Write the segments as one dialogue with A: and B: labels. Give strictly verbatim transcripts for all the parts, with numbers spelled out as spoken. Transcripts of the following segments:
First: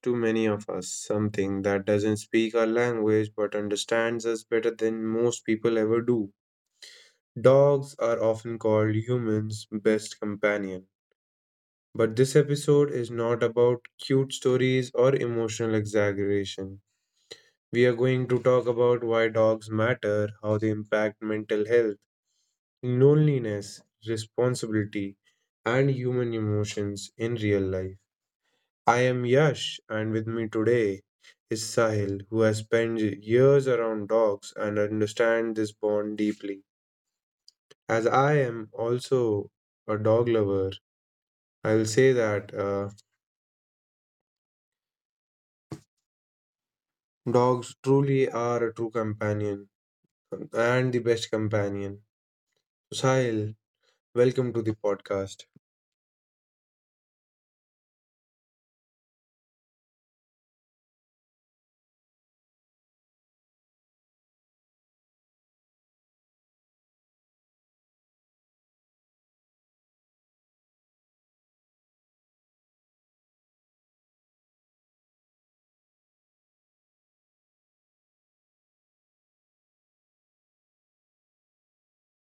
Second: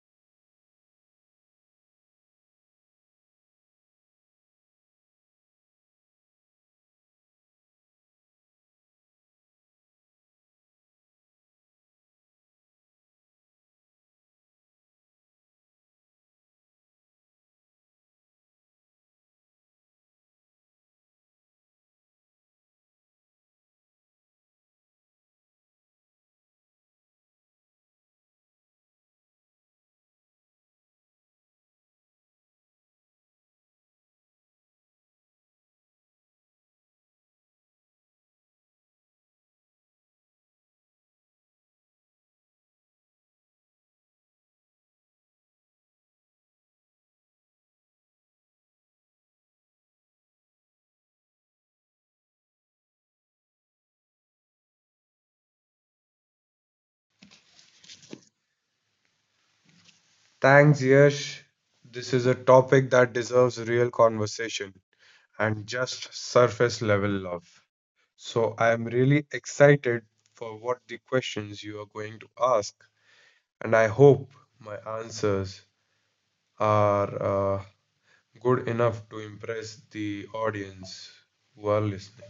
A: to many of us, something that doesn't speak our language but understands us better than most people ever do. Dogs are often called humans' best companion. But this episode is not about cute stories or emotional exaggeration. We are going to talk about why dogs matter, how they impact mental health, loneliness, responsibility, and human emotions in real life. I am Yash, and with me today is Sahil, who has spent years around dogs and understands this bond deeply. As I am also a dog lover, I will say that uh, dogs truly are a true companion and the best companion. Sahil, welcome to the podcast.
B: Thanks, Yash. This is a topic that deserves real conversation and just surface level love. So, I am really excited for what the questions you are going to ask, and I hope my answers are uh, good enough to impress the audience who are listening.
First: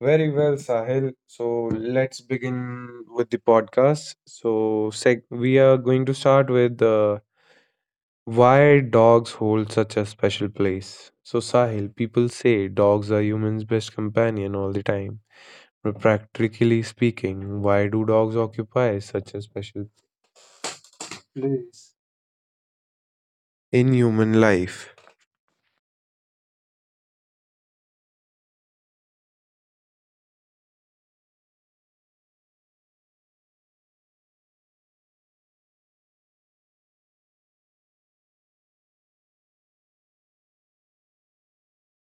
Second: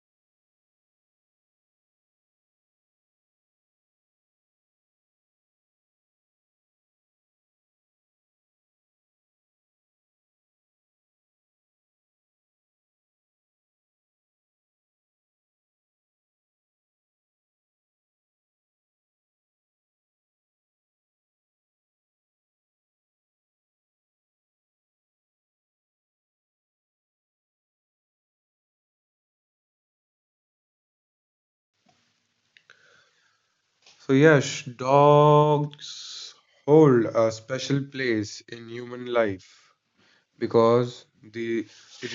A: Very well, Sahil. So let's begin with the podcast. So seg- we are going to start with. The. Why dogs hold such a special place? So, Sahil, people say dogs are humans' best companion all the time. But practically speaking, why do dogs occupy such a special place in human life?
B: So, Yash, dogs hold a special place in human life, because the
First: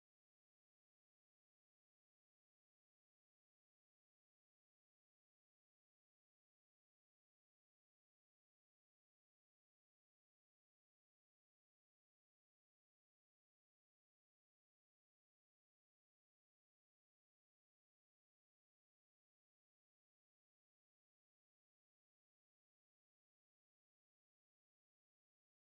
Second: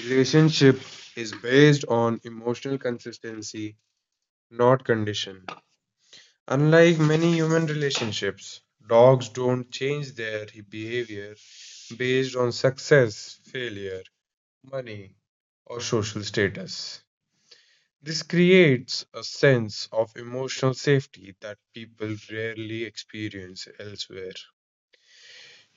B: relationship is based on emotional consistency, not condition. Unlike many human relationships, dogs don't change their behavior based on success, failure, money, or social status. This creates a sense of emotional safety that people rarely experience elsewhere.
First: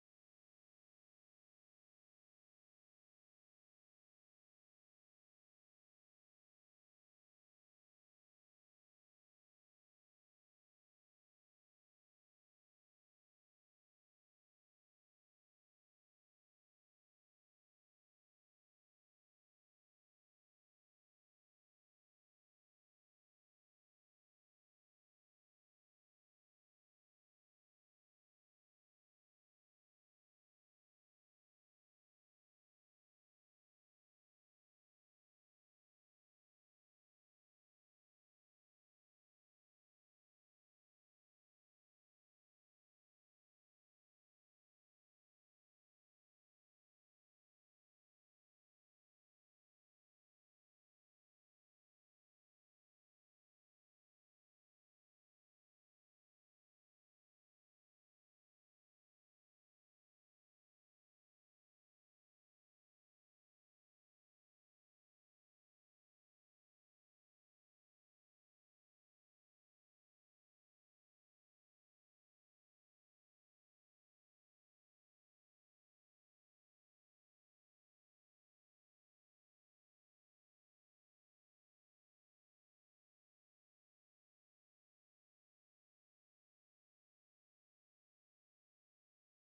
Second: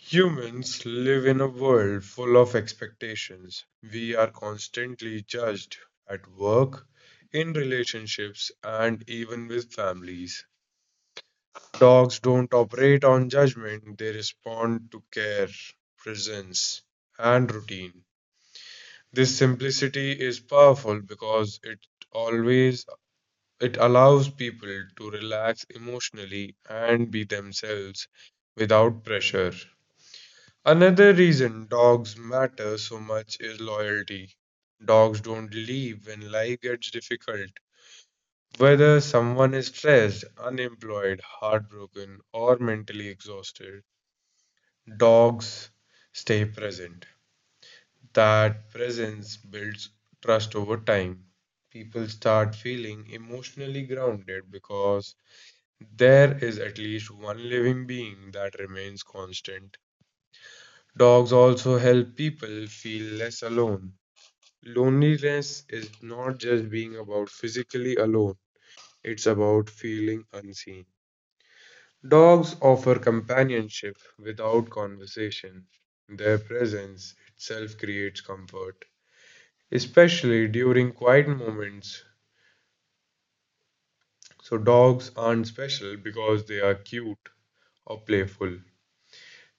B: Humans live in a world full of expectations. We are constantly judged at work, in relationships, and even with families. Dogs don't operate on judgment, they respond to care, presence, and routine. This simplicity is powerful because it always it allows people to relax emotionally and be themselves without pressure. Another reason dogs matter so much is loyalty. Dogs don't leave when life gets difficult. Whether someone is stressed, unemployed, heartbroken, or mentally exhausted, dogs stay present. That presence builds trust over time. People start feeling emotionally grounded because there is at least one living being that remains constant. Dogs also help people feel less alone. Loneliness is not just being about physically alone, it's about feeling unseen. Dogs offer companionship without conversation. Their presence itself creates comfort, especially during quiet moments. So, dogs aren't special because they are cute or playful.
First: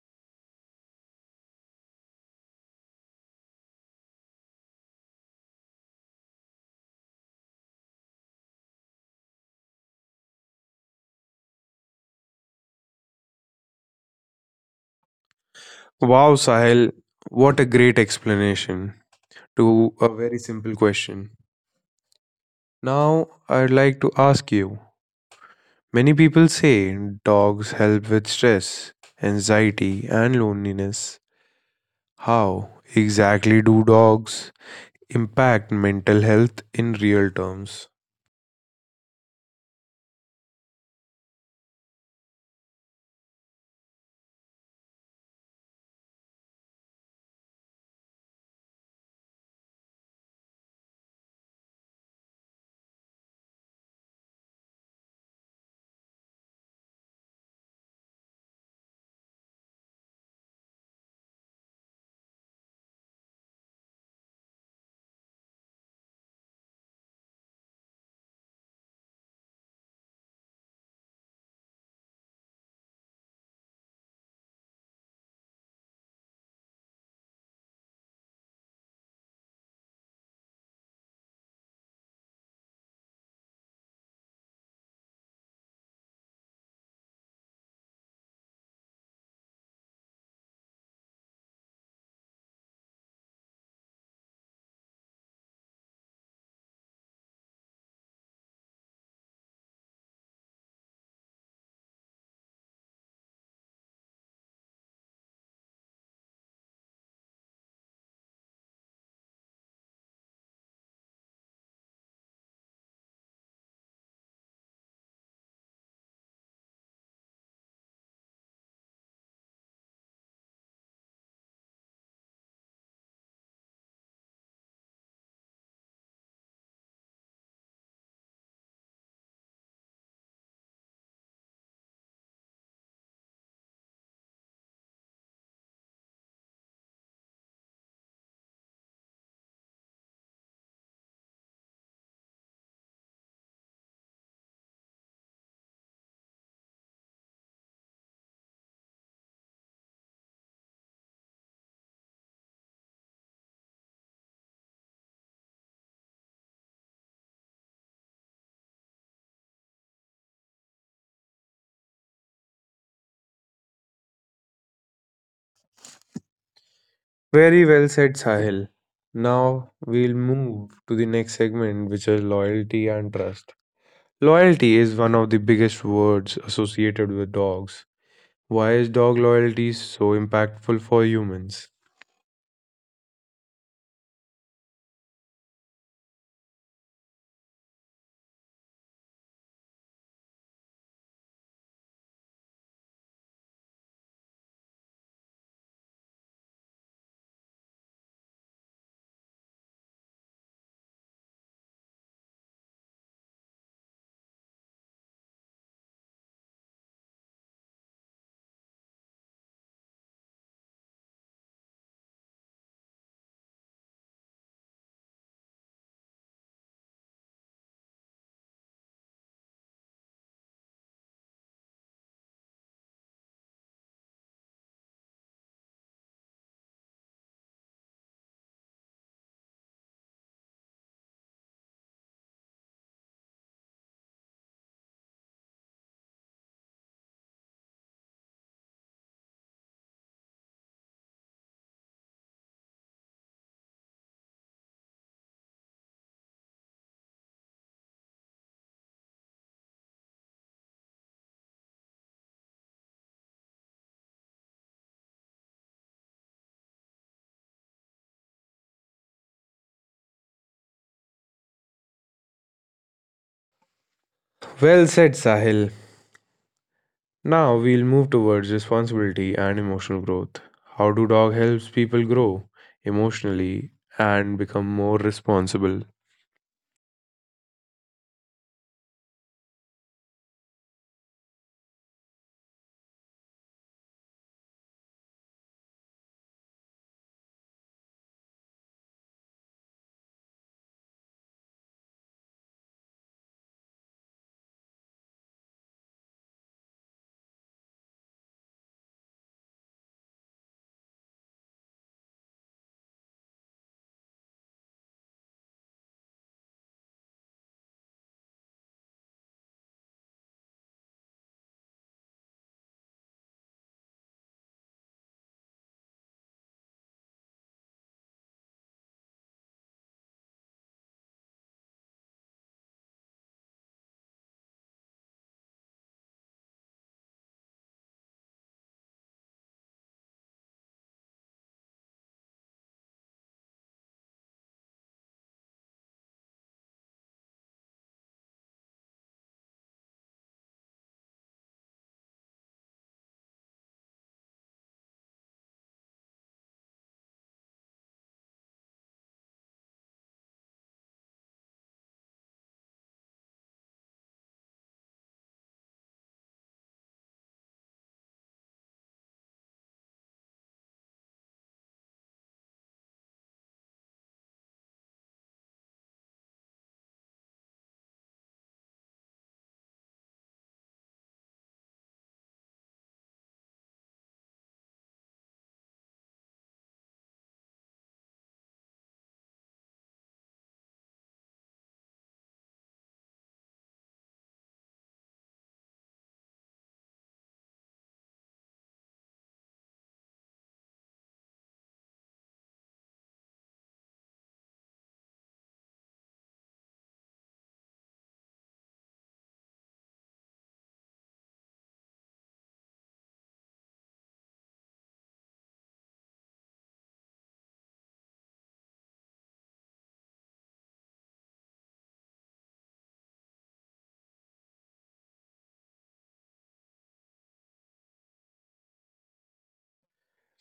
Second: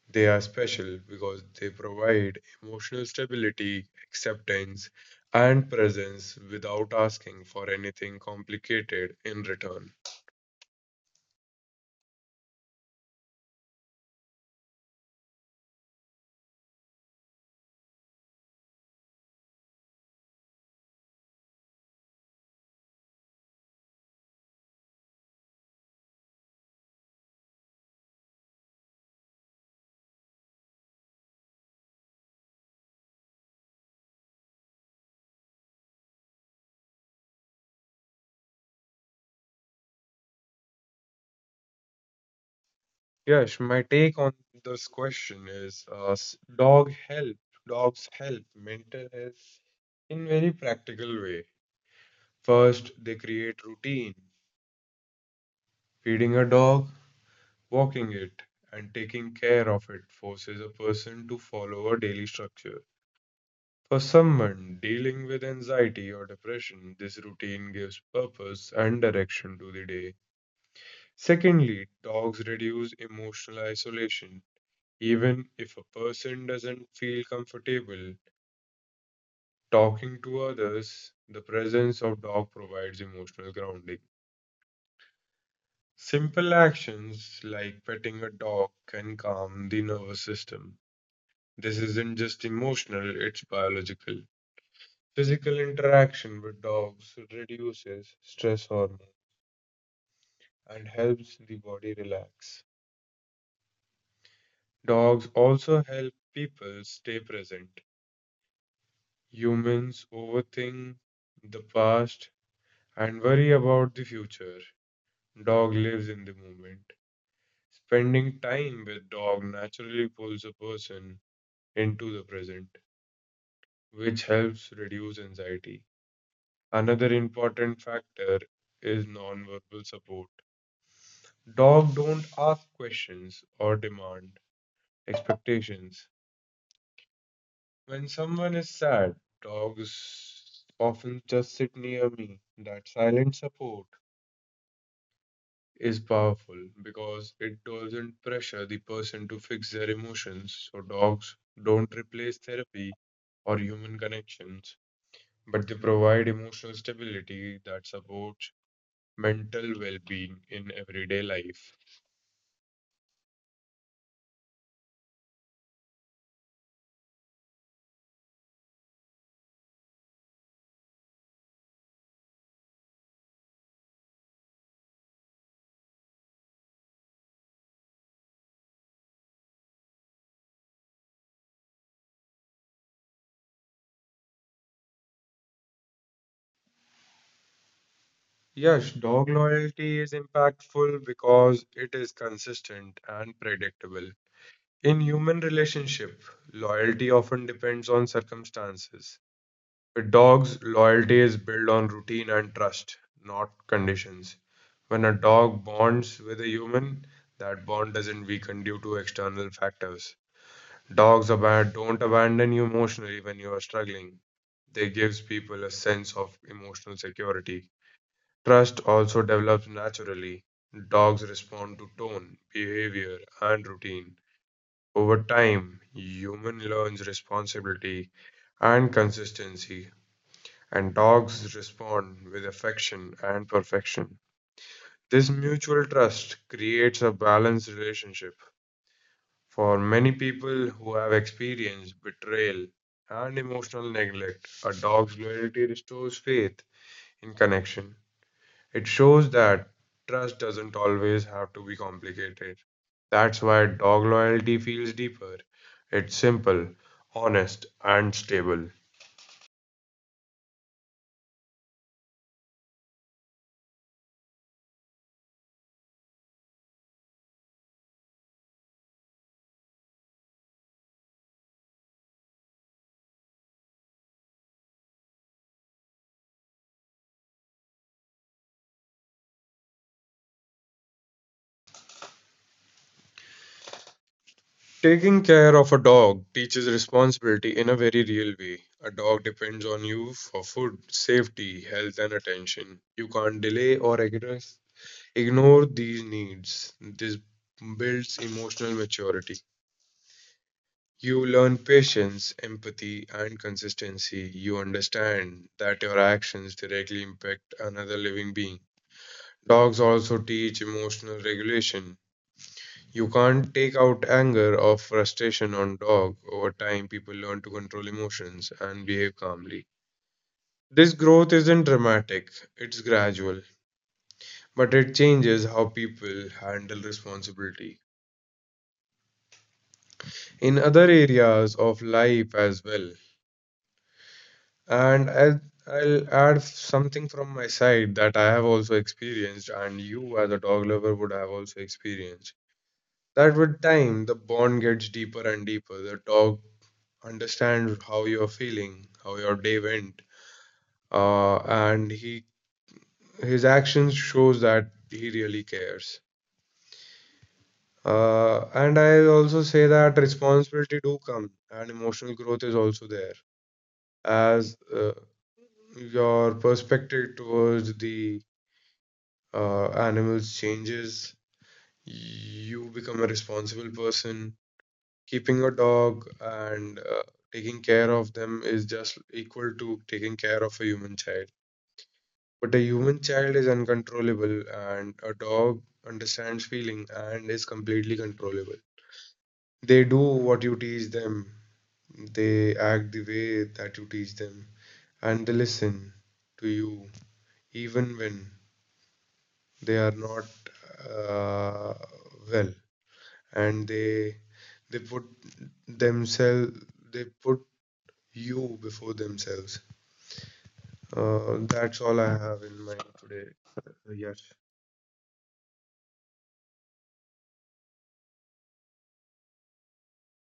B: They are special because they provide emotional stability, acceptance, and presence without asking for anything complicated in return.
A: Wow, Sahil, what a great explanation to a very simple question. Now, I'd like to ask you, many people say dogs help with stress, anxiety, and loneliness. How exactly do dogs impact mental health in real terms?
B: Yes, my take on this question is uh, s- dog help. Dogs help mental health in very practical way. First, they create routine. Feeding a dog, walking it, and taking care of it forces a person to follow a daily structure. For someone dealing with anxiety or depression, this routine gives purpose and direction to the day. Secondly, dogs reduce emotional isolation. Even if a person doesn't feel comfortable talking to others, the presence of dog provides emotional grounding. Simple actions like petting a dog can calm the nervous system. This isn't just emotional, it's biological. Physical interaction with dogs reduces stress hormone and helps the body relax. Dogs also help people stay present. Humans overthink the past and worry about the future. Dog lives in the moment. Spending time with dog naturally pulls a person into the present, which helps reduce anxiety. Another important factor is nonverbal support. Dog don't ask questions or demand expectations. When someone is sad, dogs often just sit near me. That silent support is powerful because it doesn't pressure the person to fix their emotions. So dogs don't replace therapy or human connections, but they provide emotional stability that supports mental well-being in everyday life.
A: Very well said, Sahil. Now we'll move to the next segment, which is loyalty and trust. Loyalty is one of the biggest words associated with dogs. Why is dog loyalty so impactful for humans?
B: Yes, dog loyalty is impactful because it is consistent and predictable. In human relationship, loyalty often depends on circumstances. With dogs, loyalty is built on routine and trust, not conditions. When a dog bonds with a human, that bond doesn't weaken due to external factors. Dogs aban- don't abandon you emotionally when you are struggling. They gives people a sense of emotional security. Trust also develops naturally. Dogs respond to tone, behavior, and routine. Over time, human learns responsibility and consistency, and dogs respond with affection and perfection. This mutual trust creates a balanced relationship. For many people who have experienced betrayal and emotional neglect, a dog's loyalty restores faith in connection. It shows that trust doesn't always have to be complicated. That's why dog loyalty feels deeper. It's simple, honest, and stable.
A: Well said, Sahil. Now we'll move towards responsibility and emotional growth. How do dog helps people grow emotionally and become more responsible?
B: Taking care of a dog teaches responsibility in a very real way. A dog depends on you for food, safety, health, and attention. You can't delay or ignore ignore these needs. This builds emotional maturity. You learn patience, empathy, and consistency. You understand that your actions directly impact another living being. Dogs also teach emotional regulation. You can't take out anger or frustration on dog. Over time, people learn to control emotions and behave calmly. This growth isn't dramatic, it's gradual, but it changes how people handle responsibility in other areas of life as well. And I'll, I'll add something from my side that I have also experienced, and you, as a dog lover, would have also experienced. That with time, the bond gets deeper and deeper. The dog understands how you're feeling, how your day went, uh, and he his actions shows that he really cares. Uh, and I also say that responsibility do come, and emotional growth is also there as uh, your perspective towards the uh, animals changes. You become a responsible person. Keeping a dog and uh, taking care of them is just equal to taking care of a human child, but a human child is uncontrollable and a dog understands feeling and is completely controllable. They do what you teach them. They act the way that you teach them. And they listen to you even when they are not uh, well. And they They put themselves, they put you before themselves. Uh, that's all I have in mind today. Uh, yes.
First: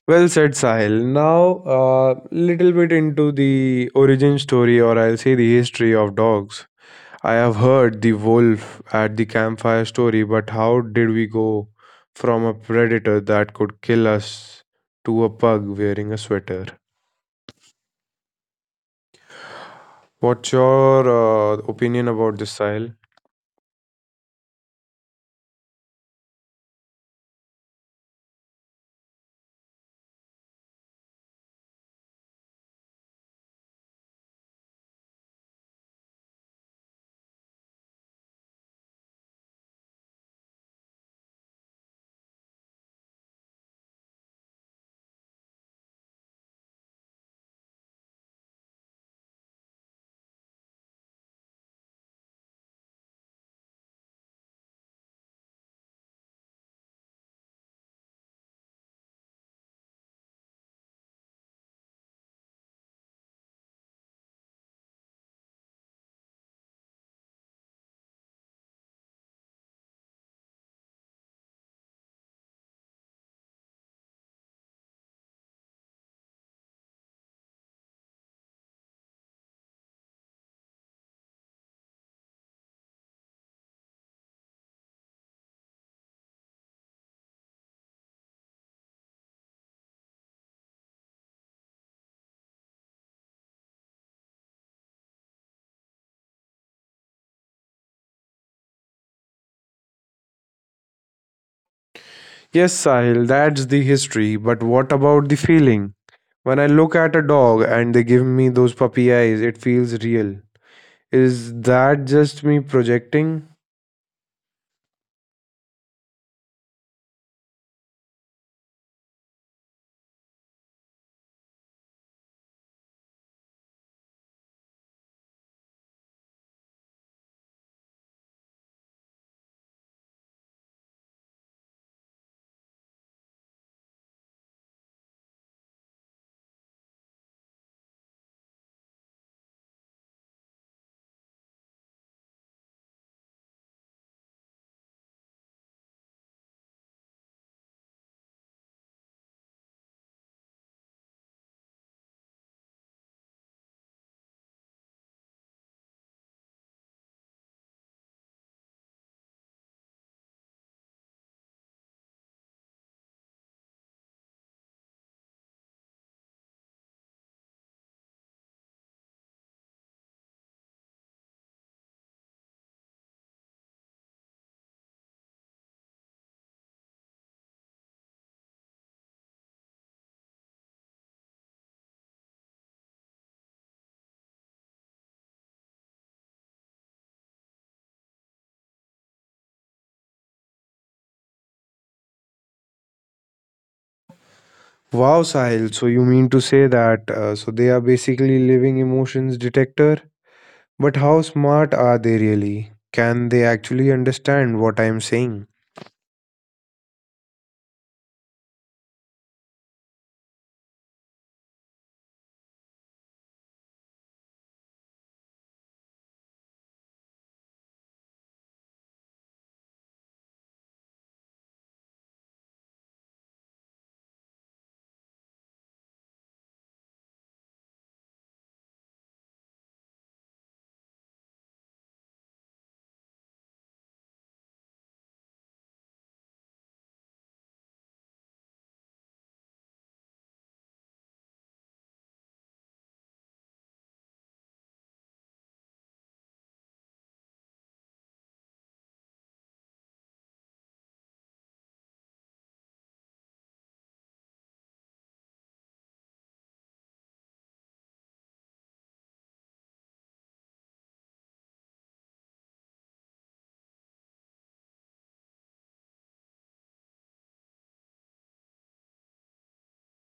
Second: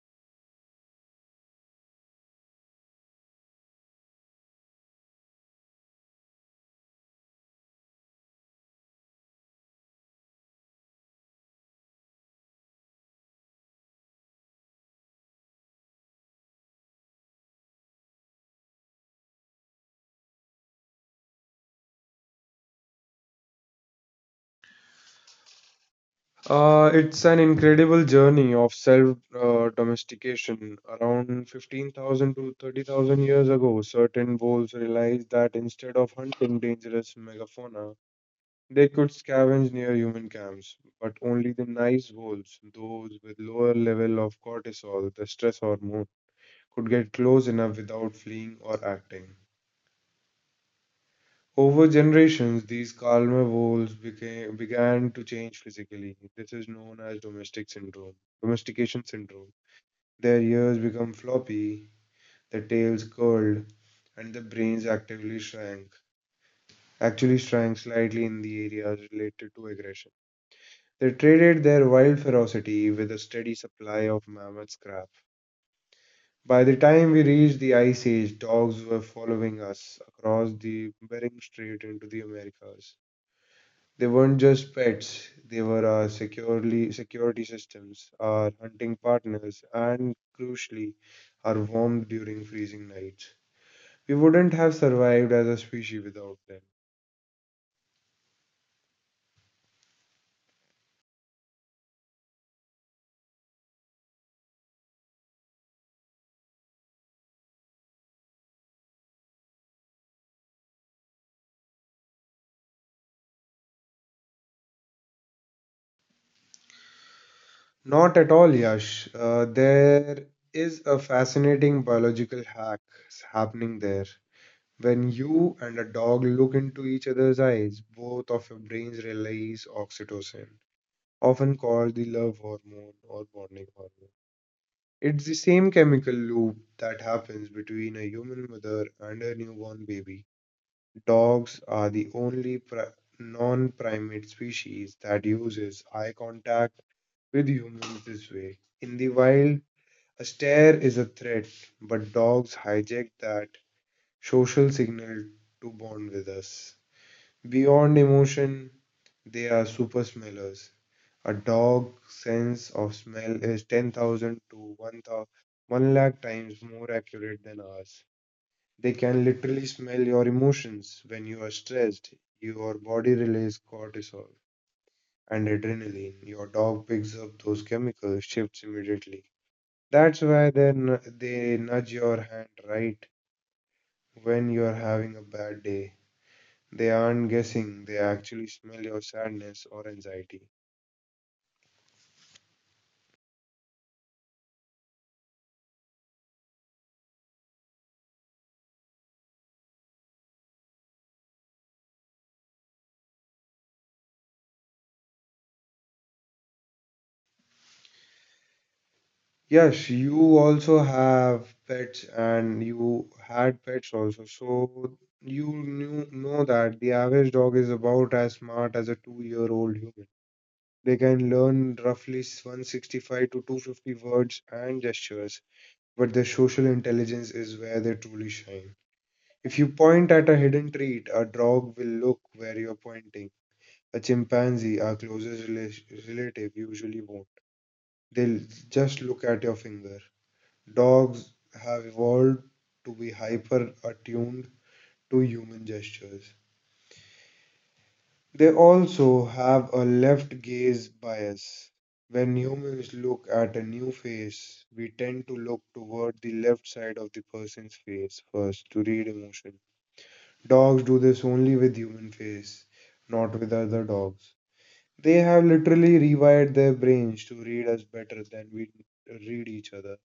A: Well said, Sahil. Now, a little bit into the origin story, or I'll say the history of dogs. I have heard the wolf at the campfire story, but how did we go from a predator that could kill us to a pug wearing a sweater? What's your uh, opinion about this, Sahil?
B: Uh, it's an incredible journey of self uh, domestication. Around fifteen thousand to thirty thousand years ago, certain wolves realized that instead of hunting dangerous megafauna, they could scavenge near human camps. But only the nice wolves, those with lower level of cortisol, the stress hormone, could get close enough without fleeing or acting. Over generations, these carnivores became, began to change physically. This is known as domestic syndrome, domestication syndrome. Their ears become floppy, their tails curled, and the brains actively shrank, actually shrank slightly in the areas related to aggression. They traded their wild ferocity with a steady supply of mammoth scrap. By the time we reached the Ice Age, dogs were following us across the Bering Strait into the Americas. They weren't just pets, they were our securely, security systems, our hunting partners, and crucially, our warmth during freezing nights. We wouldn't have survived as a species without them.
A: Yes, Sahil, that's the history, but what about the feeling? When I look at a dog and they give me those puppy eyes, it feels real. Is that just me projecting?
B: Not at all, Yash. Uh, there is a fascinating biological hack happening there. When you and a dog look into each other's eyes, both of your brains release oxytocin, often called the love hormone or bonding hormone. It's the same chemical loop that happens between a human mother and a newborn baby. Dogs are the only pri- non primate species that uses eye contact with humans this way. In the wild, a stare is a threat, but dogs hijack that social signal to bond with us. Beyond emotion, they are super smellers. A dog's sense of smell is ten thousand to one, thou- one lakh times more accurate than ours. They can literally smell your emotions when you are stressed. Your body releases cortisol and adrenaline. Your dog picks up those chemical shifts immediately. That's why they, n- they nudge your hand right when you're having a bad day. They aren't guessing, they actually smell your sadness or anxiety.
A: Wow, Sahil, so you mean to say that uh, so they are basically living emotions detector? But how smart are they really? Can they actually understand what I am saying?
B: Yes, you also have pets and you had pets also. So you knew, know that the average dog is about as smart as a two-year-old human. They can learn roughly one hundred sixty-five to two hundred fifty words and gestures, but their social intelligence is where they truly shine. If you point at a hidden treat, a dog will look where you're pointing. A chimpanzee, our closest rela- relative, usually won't. They'll just look at your finger. Dogs have evolved to be hyper attuned to human gestures. They also have a left gaze bias. When humans look at a new face, we tend to look toward the left side of the person's face first to read emotion. Dogs do this only with human face, not with other dogs. They have literally rewired their brains to read us better than we read each other.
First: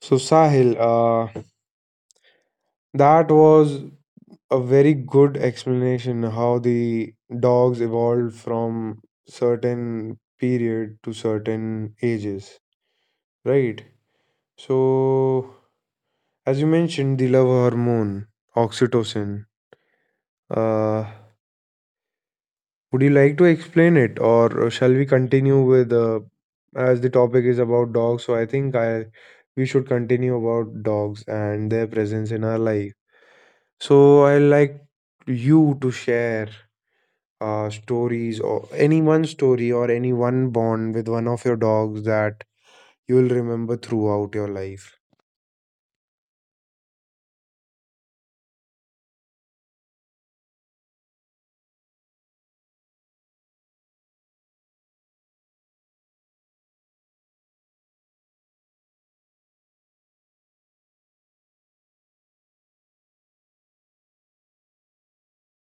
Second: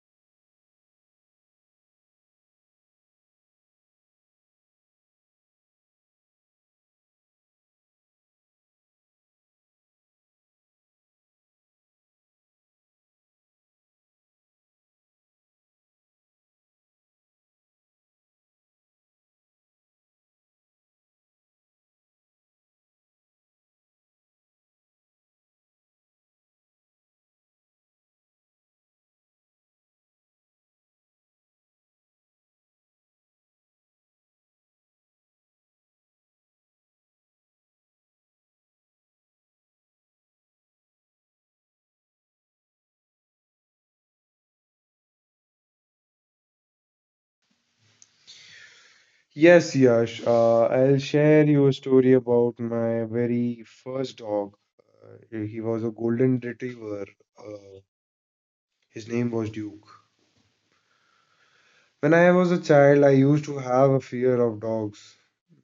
A: So Sahil, uh, that was a very good explanation how the dogs evolved from certain period to certain ages, right? So, as you mentioned, the love hormone, oxytocin. Uh, would you like to explain it, or shall we continue with uh, as the topic is about dogs? So I think I we should continue about dogs and their presence in our life. So I like you to share uh, stories, or any one story or any one bond with one of your dogs that you will remember throughout your life.
B: Yes, Yash, uh, I'll share you a story about my very first dog. Uh, he was a golden retriever. Uh, his name was Duke. When I was a child, I used to have a fear of dogs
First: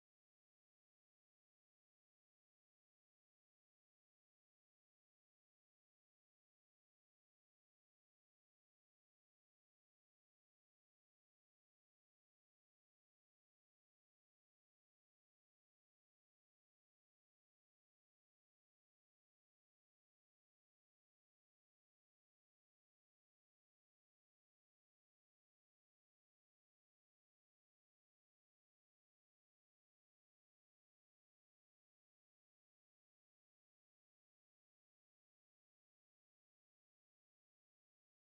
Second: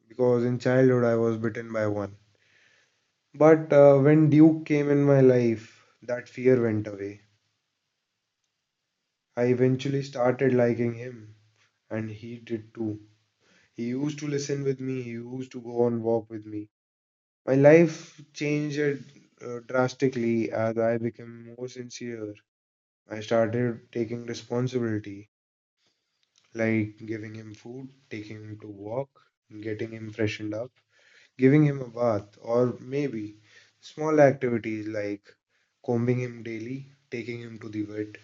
B: because in childhood I was bitten by one. But uh, when Duke came in my life, that fear went away. I eventually started liking him, and he did too. He used to listen with me. He used to go on walk with me. My life changed uh, drastically as I became more sincere. I started taking responsibility, like giving him food, taking him to walk, getting him freshened up, giving him a bath, or maybe small activities like combing him daily, taking him to the vet.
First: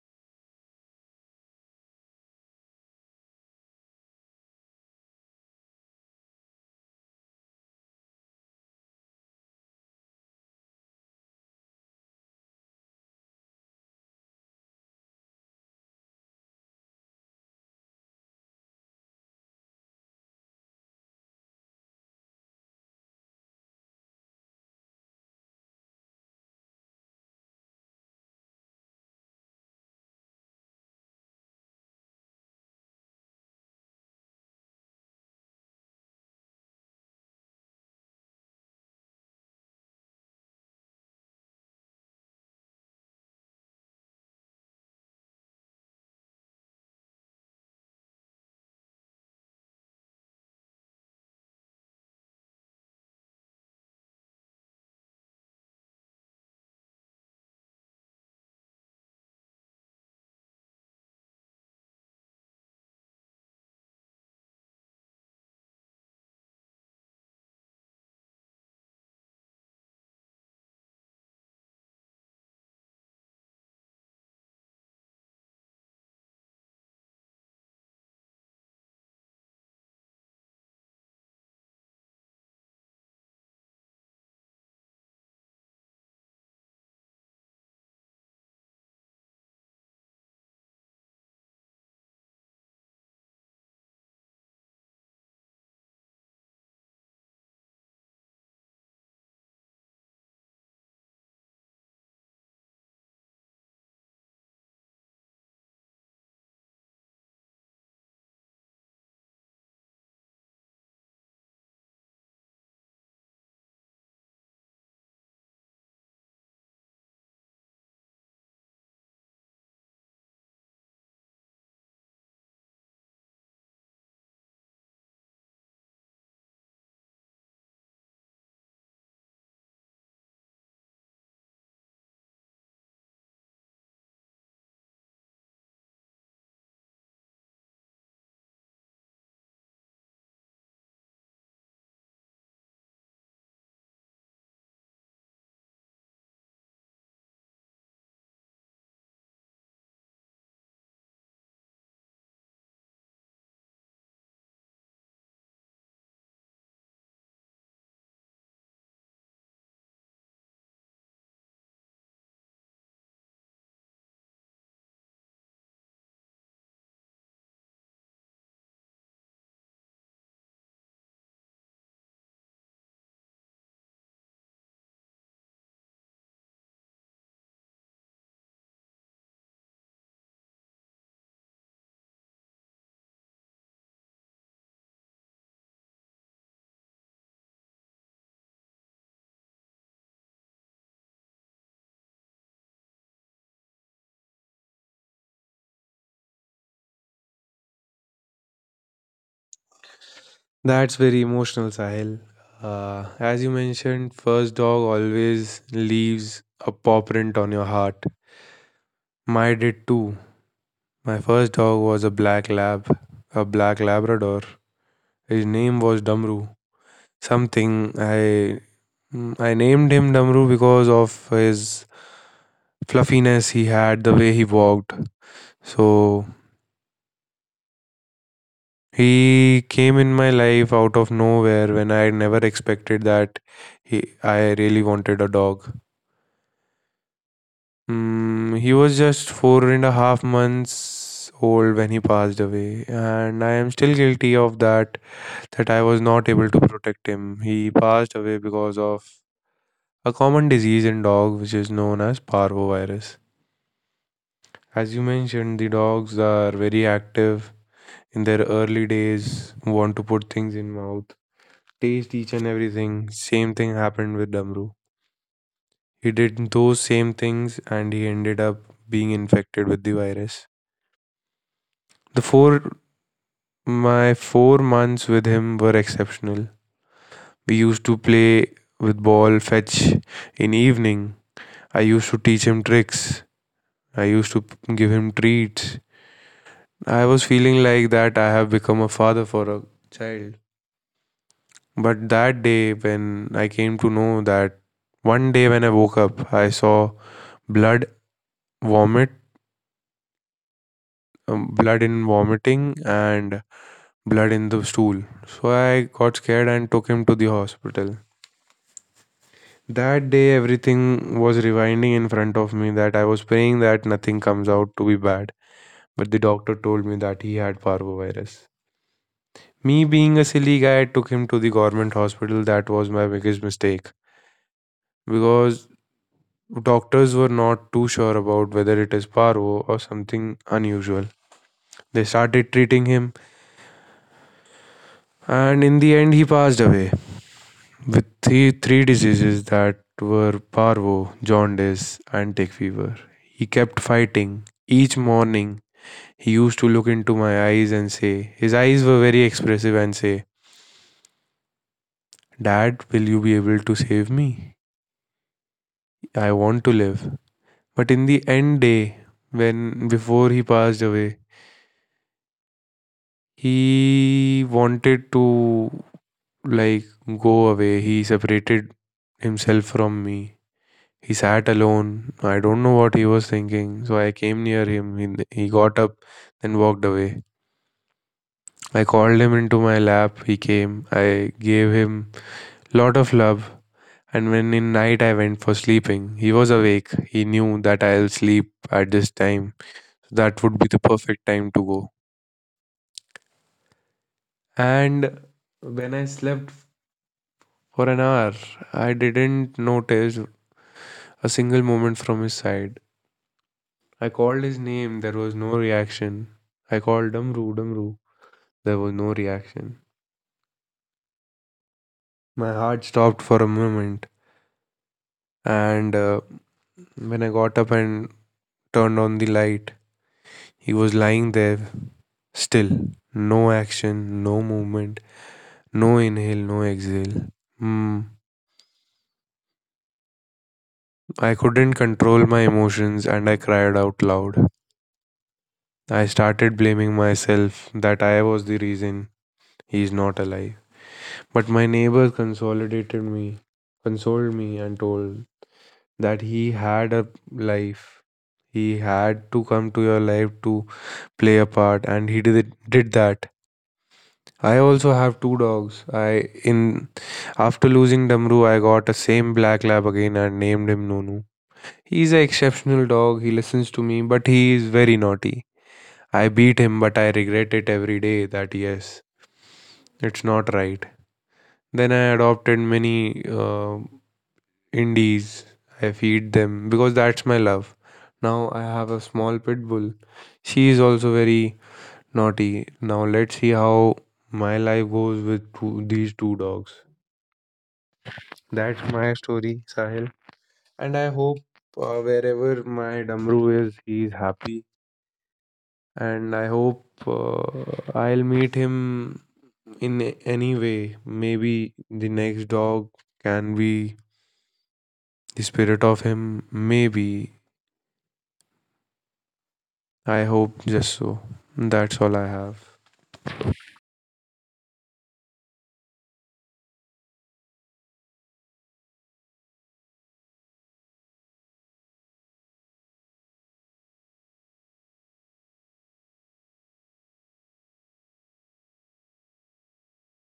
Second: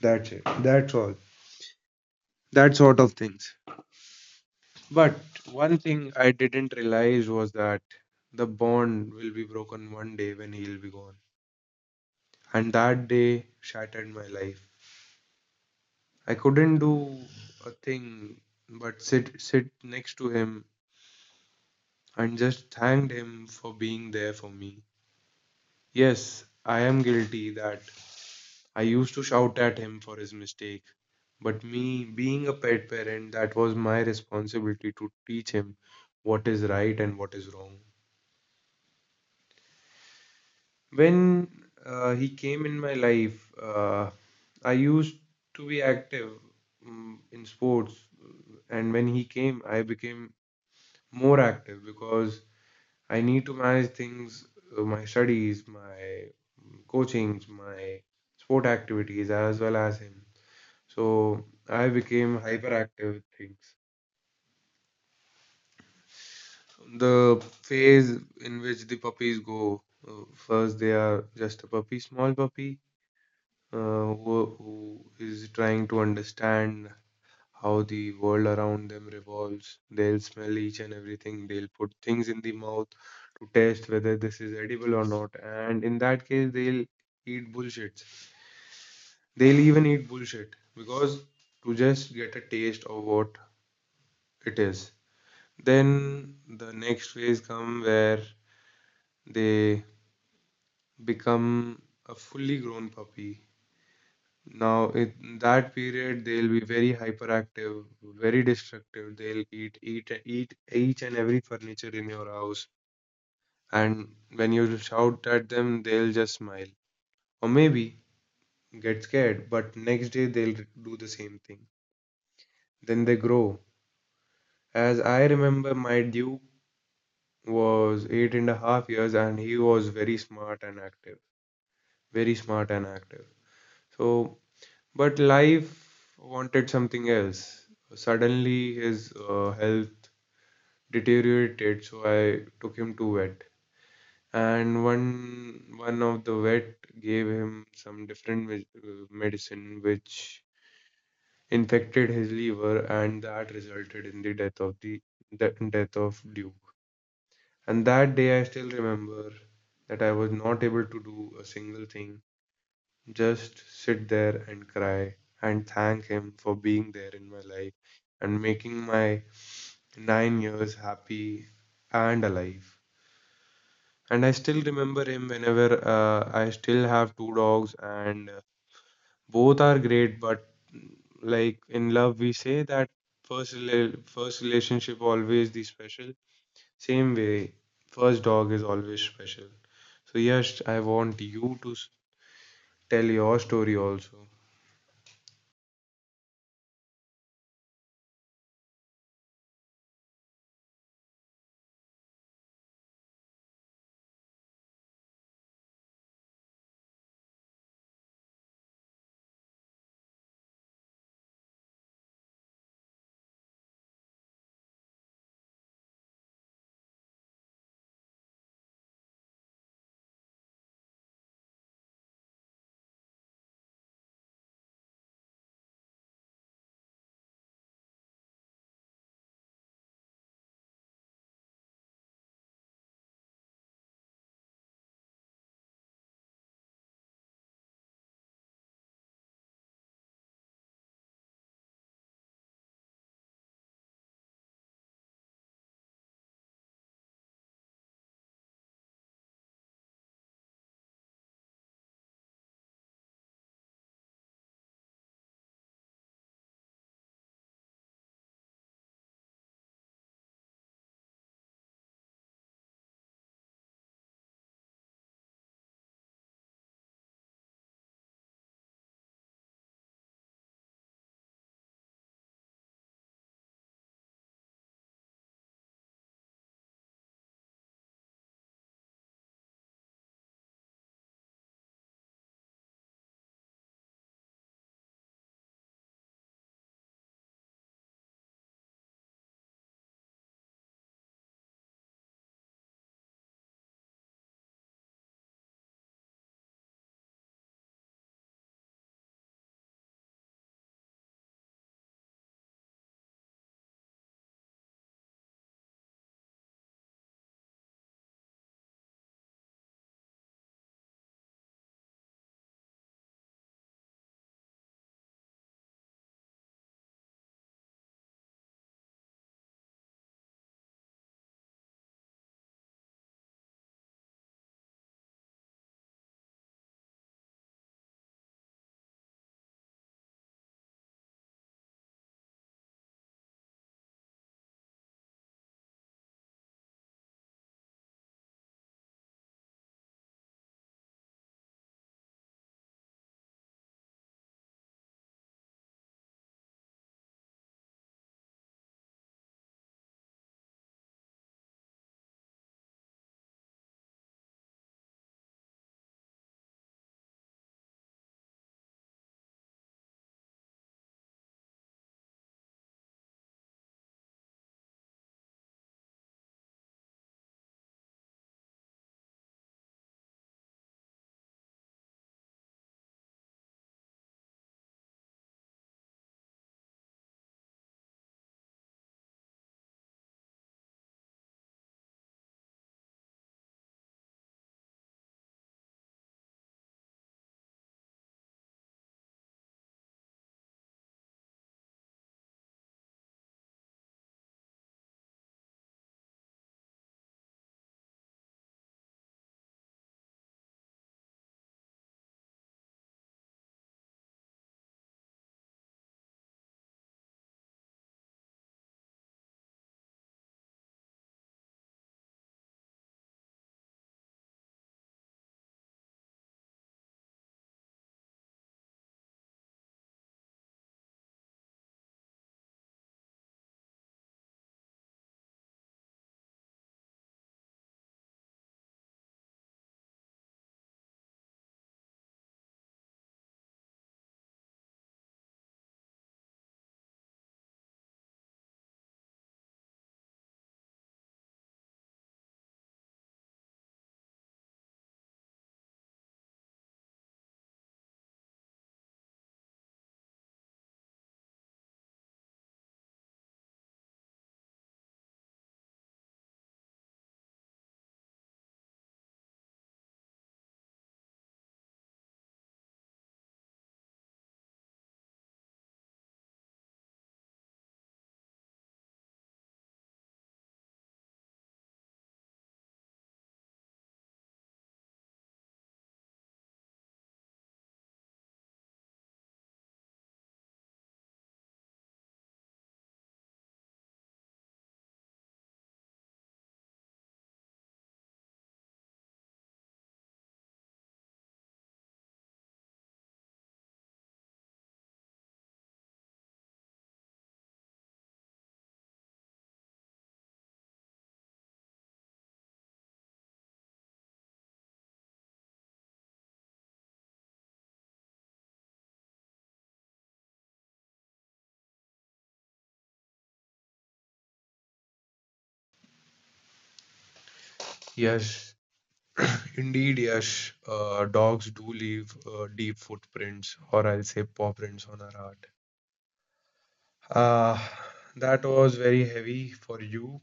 B: That's it. That's all. That sort of things. But one thing I didn't realize was that the bond will be broken one day when he'll be gone. And that day shattered my life. I couldn't do a thing but sit sit next to him and just thanked him for being there for me. Yes, I am guilty that I used to shout at him for his mistake, but me being a pet parent, that was my responsibility to teach him what is right and what is wrong. When uh, he came in my life, uh, I used to be active, mm, in sports, and when he came, I became more active because I need to manage things, uh, my studies, my, mm, coachings, my sport activities, as well as him. So I became hyperactive with things. The phase in which the puppies go, uh, first they are just a puppy, small puppy, uh, who, who is trying to understand how the world around them revolves. They'll smell each and everything. They'll put things in the mouth to test whether this is edible or not. And in that case, they'll eat bullshits. They'll even eat bullshit because to just get a taste of what it is. Then the next phase come where they become a fully grown puppy. Now, it, in that period, they'll be very hyperactive, very destructive. They'll eat, eat, eat each and every furniture in your house. And when you shout at them, they'll just smile or maybe get scared. But next day, they'll do the same thing. Then they grow. As I remember, my Duke was eight and a half years and he was very smart and active. Very smart and active. So. But life wanted something else. Suddenly, his uh, health deteriorated, so I took him to vet. And one one of the vet gave him some different med- uh, medicine, which infected his liver, and that resulted in the death of the, the death of Duke. And that day, I still remember that I was not able to do a single thing. Just sit there and cry and thank him for being there in my life and making my nine years happy and alive. And I still remember him, whenever uh, I still have two dogs, and uh, both are great. But, mm, like in love, we say that first rela- first relationship always the special. Same way, first dog is always special. So yes, I want you to s- tell your story also.
A: That's very emotional, Sahil. Uh, as you mentioned, first dog always leaves a paw print on your heart. Mine did too. My first dog was a black lab, a black Labrador. His name was Dumru. Something I I named him Dumru because of his fluffiness he had, the way he walked. So he came in my life out of nowhere when I had never expected that, he, I really wanted a dog. Mm, he was just four and a half months old when he passed away, and I am still guilty of that, that I was not able to protect him. He passed away because of a common disease in dog which is known as parvovirus. As you mentioned, the dogs are very active in their early days, want to put things in mouth, taste each and everything. Same thing happened with Damru. He did those same things and he ended up being infected with the virus. The four my four months with him were exceptional. We used to play with ball fetch in evening. I used to teach him tricks. I used to give him treats. I was feeling like that I have become a father for a child. But that day, when I came to know that, one day when I woke up, I saw blood vomit, um, blood in vomiting, and blood in the stool. So I got scared and took him to the hospital. That day, everything was rewinding in front of me, that I was praying that nothing comes out to be bad. But the doctor told me that he had parvovirus. Me being a silly guy, I took him to the government hospital. That was my biggest mistake because doctors were not too sure about whether it is parvo or something unusual. They started treating him, and in the end, he passed away with three, three diseases that were parvo, jaundice, and tick fever. He kept fighting. Each morning, he used to look into my eyes and say, his eyes were very expressive and say, "Dad, will you be able to save me? I want to live." But in the end day, when before he passed away, he wanted to, like, go away. He separated himself from me. He sat alone. I don't know what he was thinking. So I came near him. He, he got up and walked away. I called him into my lap. He came. I gave him lot of love. And when in night I went for sleeping, he was awake. He knew that I'll sleep at this time. That would be the perfect time to go. And when I slept for an hour, I didn't notice a single movement from his side. I called his name, there was no reaction. I called Damru, Damru, there was no reaction. My heart stopped for a moment, and uh, when I got up and turned on the light, he was lying there still. No action, no movement, no inhale, no exhale. Hmm. I couldn't control my emotions and I cried out loud. I started blaming myself that I was the reason he is not alive. But my neighbor consolidated me, consoled me, and told that he had a life. He had to come to your life to play a part, and he did did that. I also have two dogs. I in After losing Damru, I got a same black lab again and named him Nunu. He's an exceptional dog. He listens to me, but he is very naughty. I beat him, but I regret it every day that yes, it's not right. Then I adopted many uh, indies. I feed them because that's my love. Now I have a small pit bull. She is also very naughty. Now let's see how my life goes with two, these two dogs. That's my story, Sahil. And I hope uh, wherever my Damru is, he is happy. And I hope uh, I'll meet him in a- any way. Maybe the next dog can be the spirit of him, maybe. I hope just so. That's all I have.
B: Yes, Indeed, Yash, uh, dogs do leave uh, deep footprints, or I'll say paw prints on our heart. Uh, that was very heavy for you.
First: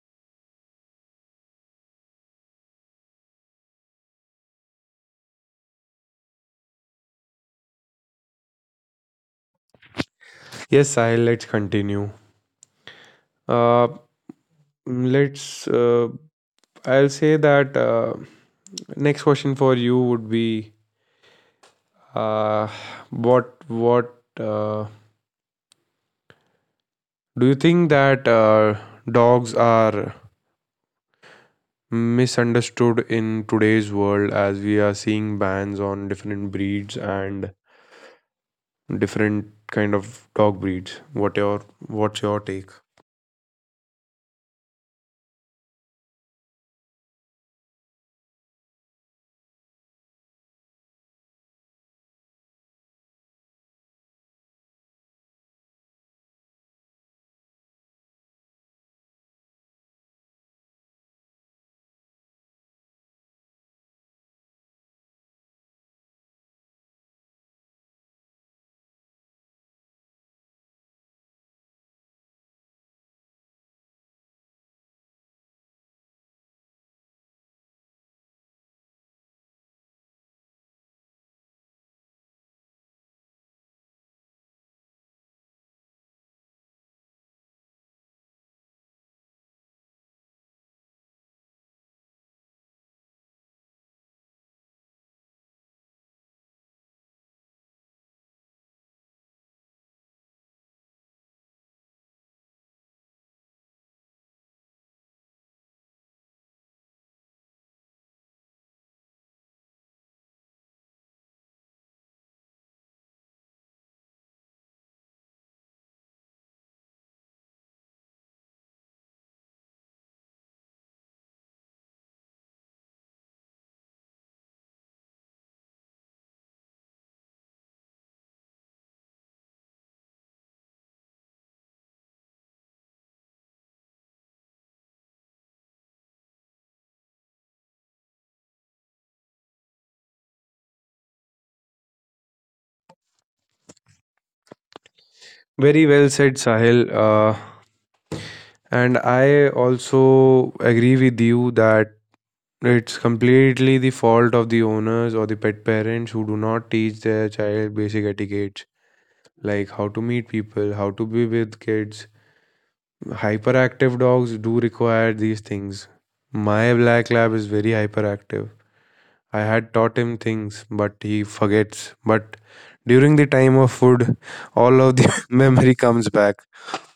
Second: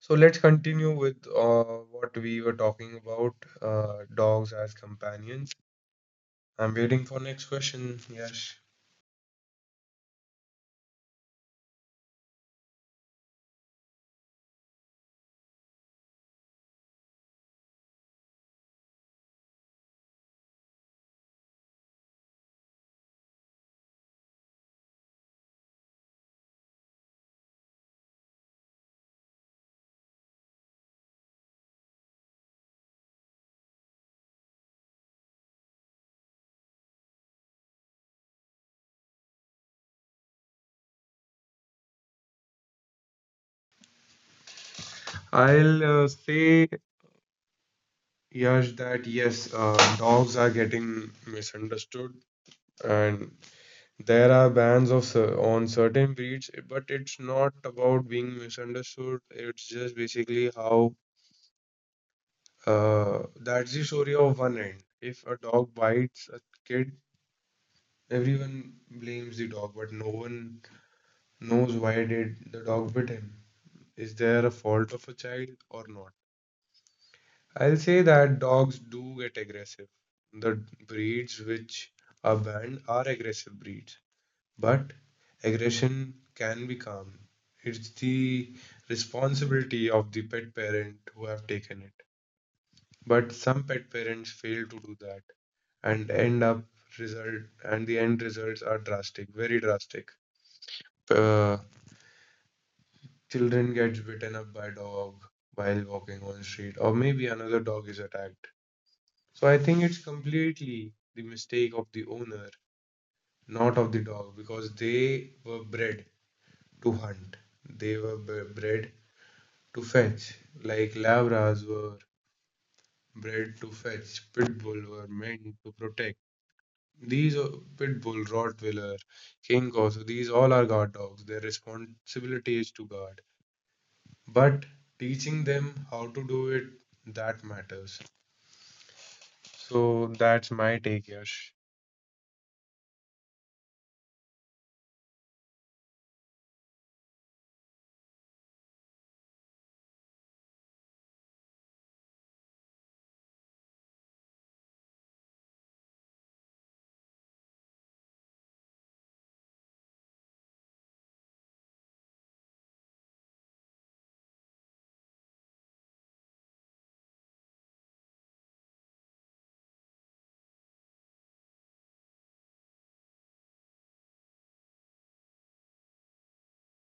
B: So let's continue with uh, what we were talking about, uh, dogs as companions. I'm waiting for next question, Yash.
A: Yes, I let's continue. Uh, let's. Uh, I'll say that uh, next question for you would be, uh, what what uh, do you think that uh, dogs are misunderstood in today's world as we are seeing bans on different breeds and different kind of dog breeds? What your what's your take?
B: I'll uh, say, Yash, that yes, uh, dogs are getting misunderstood, and there are bans of cer- on certain breeds, but it's not about being misunderstood. It's just basically how, uh, that's the story of one end. If a dog bites a kid, everyone blames the dog, but no one knows why did the dog bit him. Is there a fault of a child or not? I'll say that dogs do get aggressive. The breeds which are banned are aggressive breeds. But aggression can be calm. It's the responsibility of the pet parent who have taken it. But some pet parents fail to do that and end up result and the end results are drastic, very drastic. Uh, children gets bitten up by dog while walking on the street, or maybe another dog is attacked. So I think it's completely the mistake of the owner, not of the dog, because they were bred to hunt. They were b- bred to fetch, like Labras were bred to fetch, pit bull were meant to protect. These are- pit bull, Rottweiler, King Corso, these all are guard dogs. Their responsibility is to guard, but teaching them how to do it, that matters. So that's my take, Yash.
A: Very well said, Sahil. Uh, and I also agree with you that it's completely the fault of the owners or the pet parents who do not teach their child basic etiquettes like how to meet people, how to be with kids. Hyperactive dogs do require these things. My black lab is very hyperactive. I had taught him things, but he forgets. But during the time of food, all of the memory comes back.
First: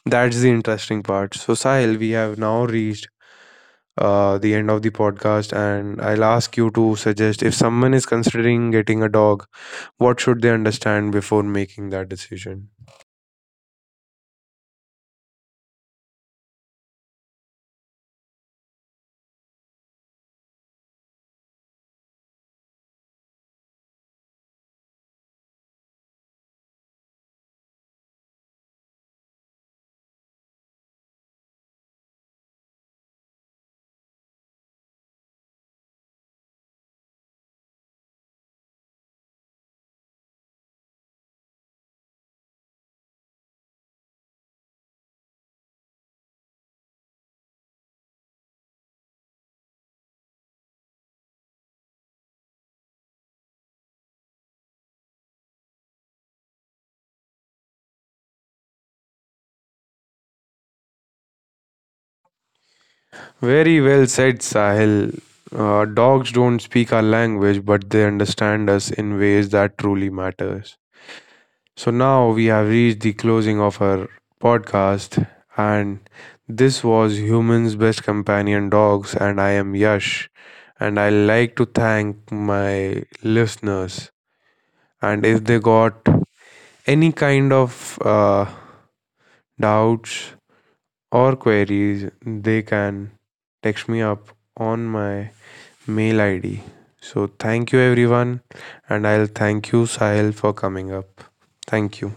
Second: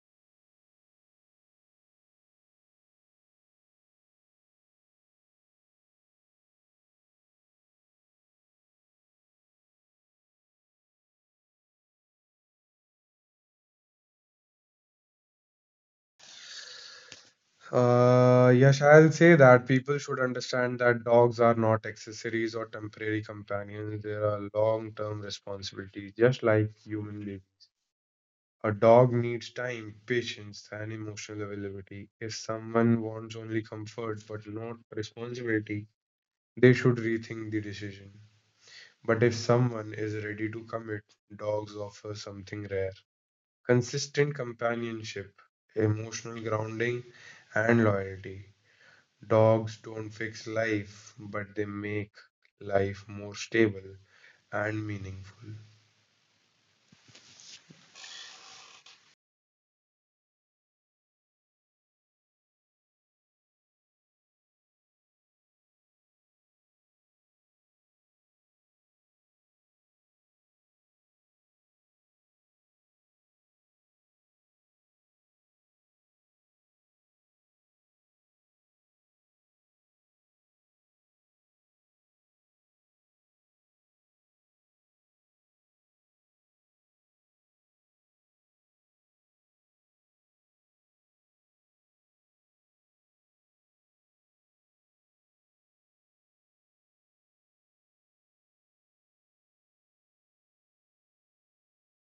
A: That's the interesting part. So, Sahil, we have now reached uh, the end of the podcast, and I'll ask you to suggest, if someone is considering getting a dog, what should they understand before making that decision?
B: Uh, Yash, I'll say that people should understand that dogs are not accessories or temporary companions. They are long-term responsibilities, just like human beings. A dog needs time, patience, and emotional availability. If someone wants only comfort but not responsibility, they should rethink the decision. But if someone is ready to commit, dogs offer something rare: consistent companionship, emotional grounding, and loyalty. Dogs don't fix life, but they make life more stable and meaningful.
A: Very well said, Sahil. Uh, dogs don't speak our language, but they understand us in ways that truly matters. So now we have reached the closing of our podcast, and this was Human's Best Companion Dogs, and I am Yash. And I like to thank my listeners. And if they got any kind of uh, doubts or queries, they can text me up on my mail I D. So thank you, everyone, and I'll thank you, Sahil, for coming up. Thank you.